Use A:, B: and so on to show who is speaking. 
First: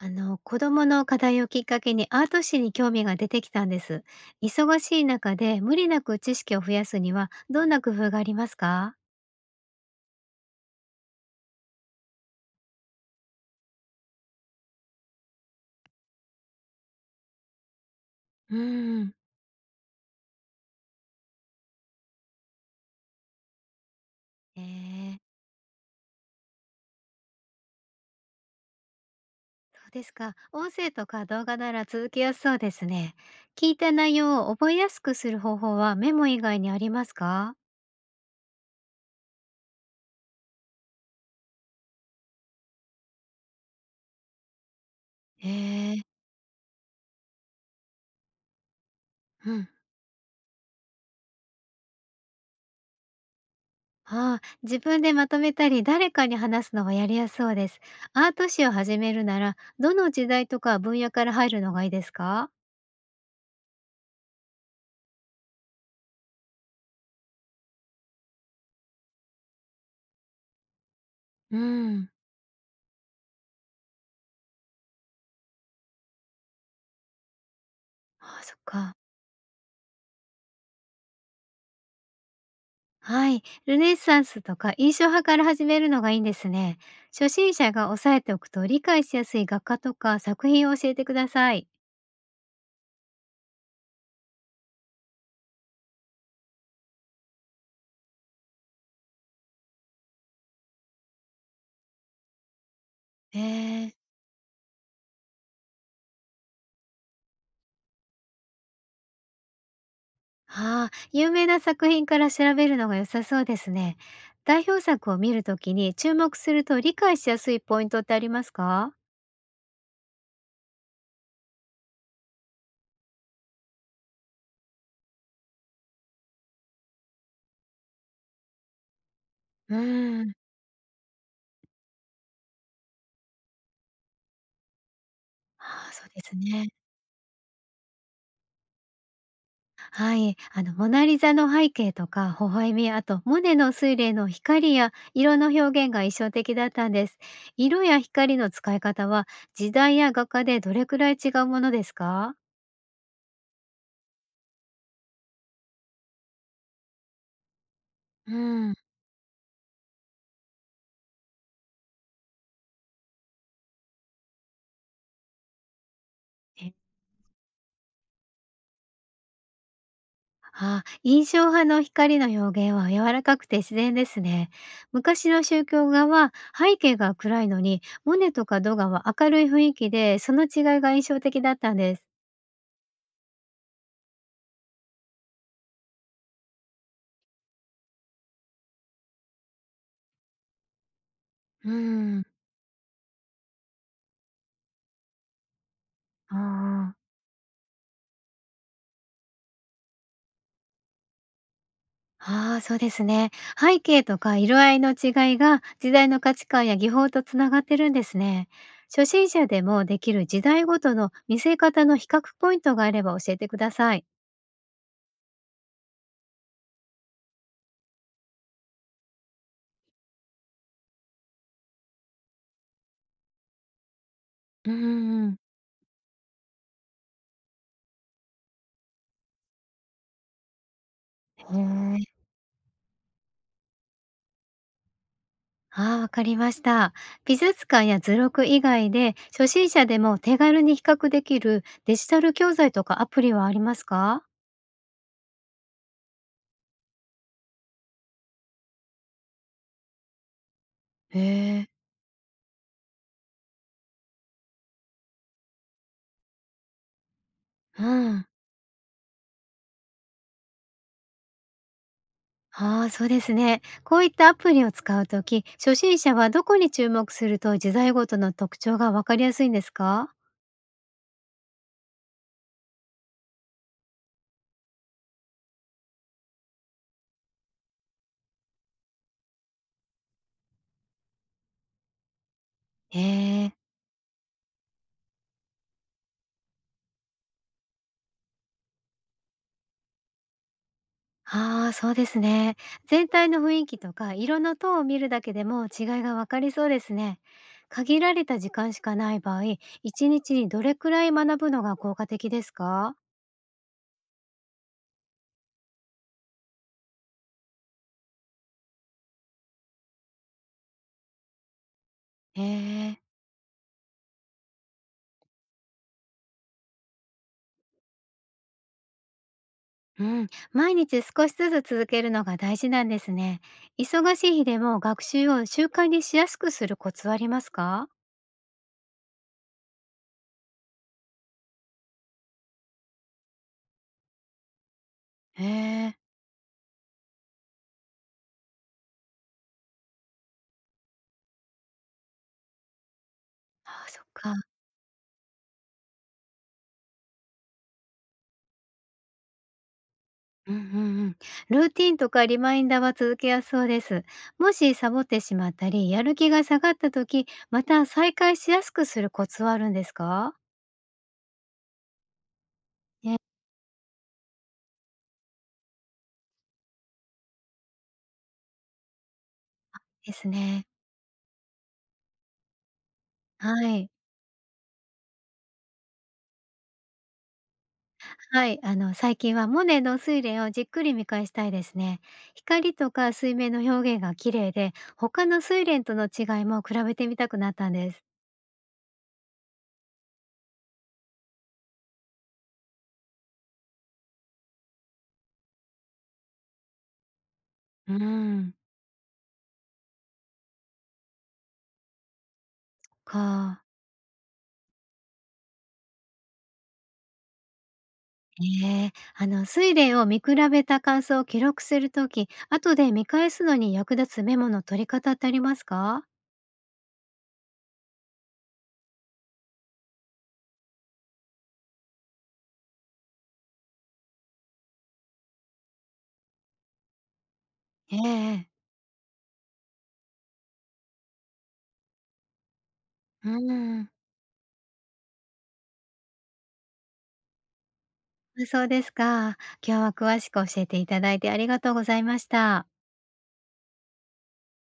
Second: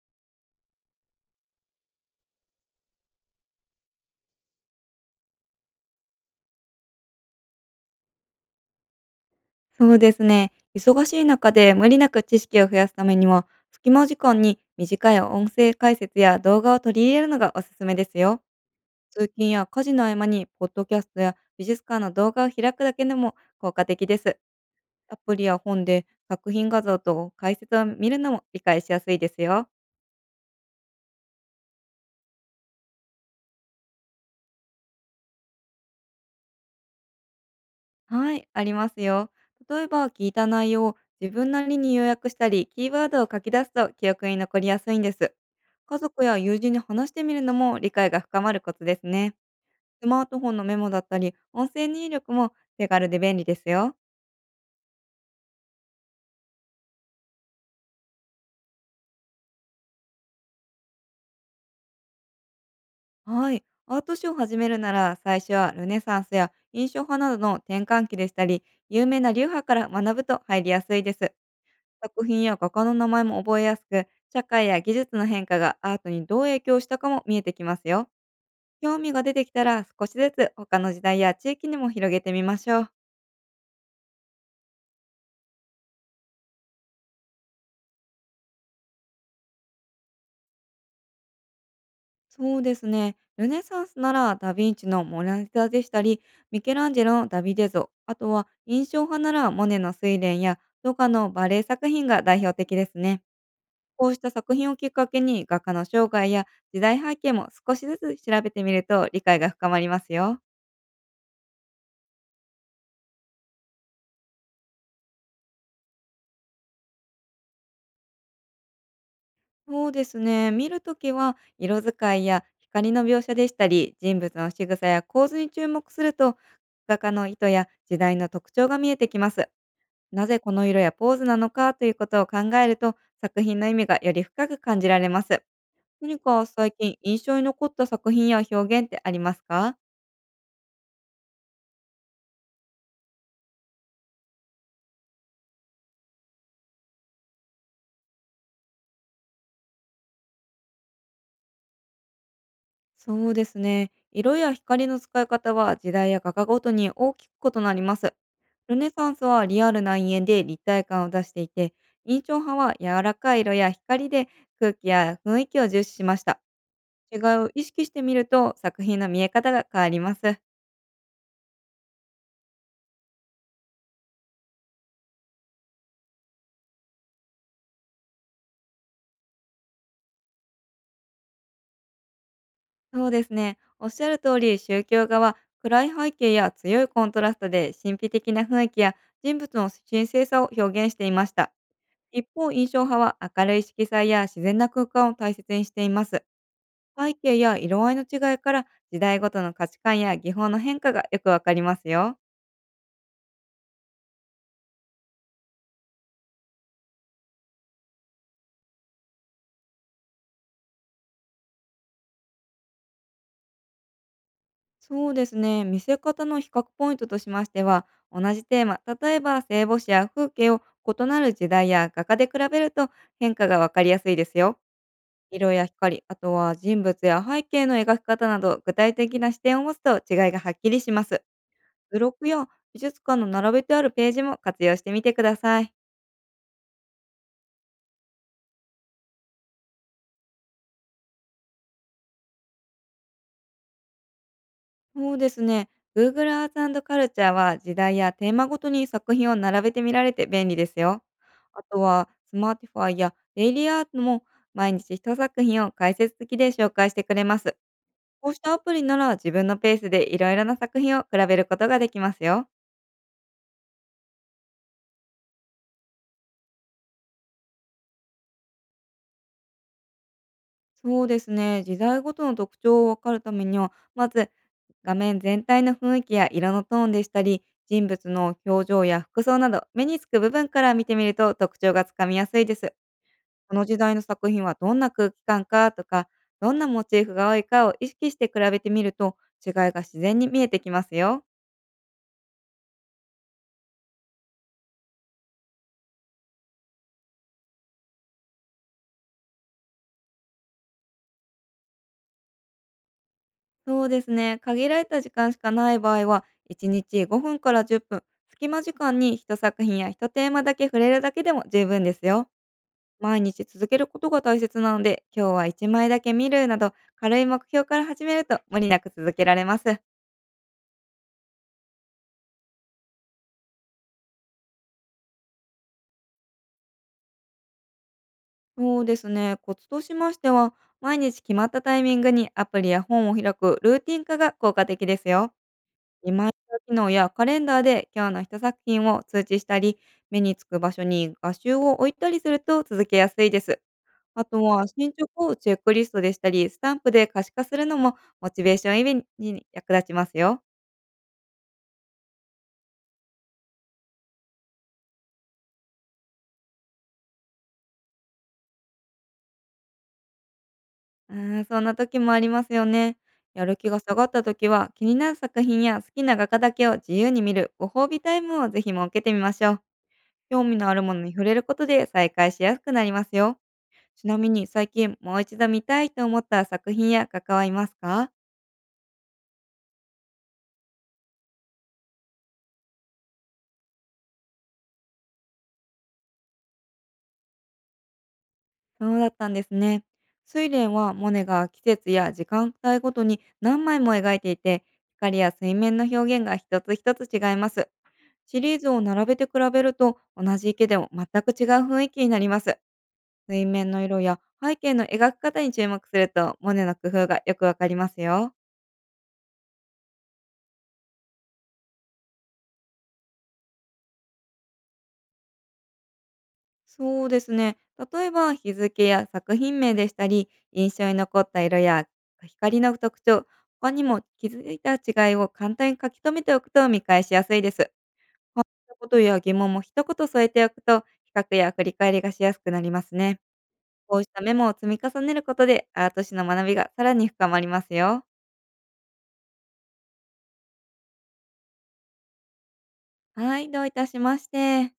A: 子供の課題をきっかけにアート史に興味が出てきたんです。忙しい中で無理なく知識を増やすにはどんな工夫がありますか？
B: そうですね。忙しい中で無理なく知識を増やすためにも、隙間時間に短い音声解説や動画を取り入れるのがおすすめですよ。
A: うーん、
B: 通勤や家事の合間に、ポッドキャストや美術館の動画を開くだけでも効果的です。
A: え
B: ア
A: ー、
B: プリや本で作品画像と解説を見るのも理解しやすいですよ。
A: そうですか。音声とか動画なら続けやすそうですね。聞いた内容を覚えやすくする方法はメモ以外にありますか？
B: はい、ありますよ。例えば聞いた内容を自分なりに要約したり、キーワードを書き出すと記憶に残りやすいんです。
A: え
B: 家
A: え、
B: 族や友人に話してみるのも理解が深まるコツですね。
A: うん。
B: スマートフォンのメモだったり、音声入力も手軽で便利ですよ。
A: ああ、自分でまとめたり誰かに話すのがやりやすそうです。アート史を始めるならどの時代とか分野から入るのがいいですか？
B: はい、アート史を始めるなら、最初はルネサンスや印象派などの転換期でしたり、有名な流派から学ぶと入りやすいです。
A: うん。
B: 作品や画家の名前も覚えやすく、社会や技術の変化がアートにどう影響したかも見えてきますよ。
A: ああ、そっか。
B: 興味が出てきたら、少しずつ他の時代や地域にも広げてみましょう。
A: はい。ルネサンスとか印象派から始めるのがいいんですね。初心者が押さえておくと理解しやすい画家とか作品を教えてください。
B: そうですね。ルネサンスならダ・ヴィンチのモナリザでしたり、ミケランジェロのダビデ像、あとは印象派ならモネの睡蓮やドカのバレエ作品が代表的ですね。
A: えー、
B: こうした作品をきっかけに、画家の生涯や時代背景も少しずつ調べてみると理解が深まりますよ。
A: ああ、有名な作品から調べるのが良さそうですね。代表作を見るときに注目すると理解しやすいポイントってありますか？
B: そうですね。見るときは色使いや光の描写でしたり、人物の仕草や構図に注目すると、画家の意図や時代の特徴が見えてきます。
A: うー
B: な
A: ん。
B: ぜこの色やポーズなのかということを考えると、作品の意味がより深く感じられます。
A: ああ、そう
B: 何
A: です
B: か
A: ね。
B: 最近印象に残った作品や表現ってありますか？
A: はい、あのモナリザの背景とか微笑み、あとモネの水霊の光や色の表現が印象的だったんです。色や光の使い方は時代や画家でどれくらい違うものですか？
B: そうですね。色や光の使い方は時代や画家ごとに大きく異なります。
A: うん、
B: ルネサンスはリアルな陰影で立体感を出していて、印象派は柔らかい色や光で空気や雰囲気を重視しました。
A: え、
B: 違いを意識してみると、作品の見え方が変わります。
A: あ、印象派の光の表現は柔らかくて自然ですね。昔の宗教画は背景が暗いのに、モネとかドガは明るい雰囲気で、その違いが印象的だったんです。
B: そうですね。おっしゃる通り、宗教画は暗い背景や強いコントラストで神秘的な雰囲気や人物の神聖さを表現していました。
A: うん。
B: 一方、印象派は明るい色彩や自然な空間を大切にしています。
A: ああ。
B: 背景や色合いの違いから、時代ごとの価値観や技法の変化がよくわかりますよ。
A: ああ、そうですね。背景とか色合いの違いが時代の価値観や技法とつながってるんですね。初心者でもできる時代ごとの見せ方の比較ポイントがあれば教えてください。
B: そうですね。見せ方の比較ポイントとしましては、同じテーマ、例えば聖母子や風景を異なる時代や画家で比べると、変化がわかりやすいですよ。
A: うーん、
B: 色や光、あとは人物や背景の描き方など具体的な視点を持つと、違いがはっきりします。
A: へえ。
B: ブロックや美術館の並べてあるページも活用してみてください。
A: ああ、わかりました。美術館や図録以外で初心者でも手軽に比較できるデジタル教材とかアプリはありますか？
B: そうですね。Google ア a r t ル Culture は時代やテーマごとに作品を並べて見られて便利ですよ。
A: へ
B: あ
A: え。
B: とは Smartify や Daily Art も、毎日一作品を解説付きで紹介してくれます。
A: うん。
B: こうしたアプリなら、自分のペースでいろいろな作品を比べることができますよ。
A: ああ、そうですね。こういったアプリを使うとき、初心者はどこに注目すると自在ごとの特徴がわかりやすいんですか？
B: そうですね。時代ごとの特徴をわかるためには、まず画面全体の雰囲気や色のトーンでしたり、人物の表情や服装など目につく部分から見てみると、特徴がつかみやすいです。
A: へえ。
B: この時代の作品はどんな空気感かとか、どんなモチーフが多いかを意識して比べてみると、違いが自然に見えてきますよ。
A: ああ、そうですね。全体の雰囲気とか色のトーンを見るだけでも違いがわかりそうですね。限られた時間しかない場合、一日にどれくらい学ぶのが効果的ですか？
B: そうですね。限られた時間しかない場合は、1日5分から10分、隙間時間に一作品や一テーマだけ触れるだけでも十分ですよ。
A: へえ。
B: 毎日続けることが大切なので、今日は1枚だけ見るなど、軽い目標から始めると無理なく続けられます。
A: うん、毎日少しずつ続けるのが大事なんですね。忙しい日でも学習を習慣にしやすくするコツはありますか？
B: そうですね。コツとしましては、毎日決まったタイミングにアプリや本を開くルーティン化が効果的ですよ。
A: へえ、
B: リマインダー機能やカレンダーで今日の一作品を通知したり、目につく場所に画集を置いたりすると続けやすいです。
A: ああ、そっ
B: あ
A: か。
B: とは進捗をチェックリストでしたり、スタンプで可視化するのもモチベーション維持に役立ちますよ。
A: うんうんうん。ルーティンとかリマインダーは続けやすそうです。もしサボってしまったり、やる気が下がった時、また再開しやすくするコツはあるんですか？
B: そんな時もありますよね。
A: ね、
B: やる気が下がった時は、気になる作品や好きな画家だけを自由に見るご褒美タイムをぜひ設けてみましょう。
A: です
B: 興味
A: ね。
B: のあるものに触れることで再開しやすくなりますよ。
A: はい。
B: ちなみに、最近もう一度見たいと思った作品や画家はいますか？
A: はい、あの、最近はモネの睡蓮をじっくり見返したいですね。光とか水面の表現が綺麗で、他の睡蓮との違いも比べてみたくなったんです。
B: そうだったんですね。睡蓮はモネが季節や時間帯ごとに何枚も描いていて、光や水面の表現が一つ一つ違います。
A: うー
B: シ
A: ん、
B: リーズを並べて比べると、同じ池でも全く違う雰囲気になります。水
A: か。
B: 面の色や背景の描き方に注目すると、モネの工夫がよくわかりますよ。
A: ええ、あの、水蓮を見比べた感想を記録するとき、後で見返すのに役立つメモの取り方ってありますか？
B: そうですね。例えば日付や作品名でしたり、印象に残った色や光の特徴、他にも気づいた違いを簡単に書き留めておくと見返しやすいです。
A: ええ、
B: ことや疑問も一言添えておくと、比較や振り返りがしやすくなりますね。
A: うん。
B: こうしたメモを積み重ねることで、アート史の学びがさらに深まりますよ。
A: そうですか。今日は詳しく教えていただいてありがとうございました。
B: はい、どういたしまして。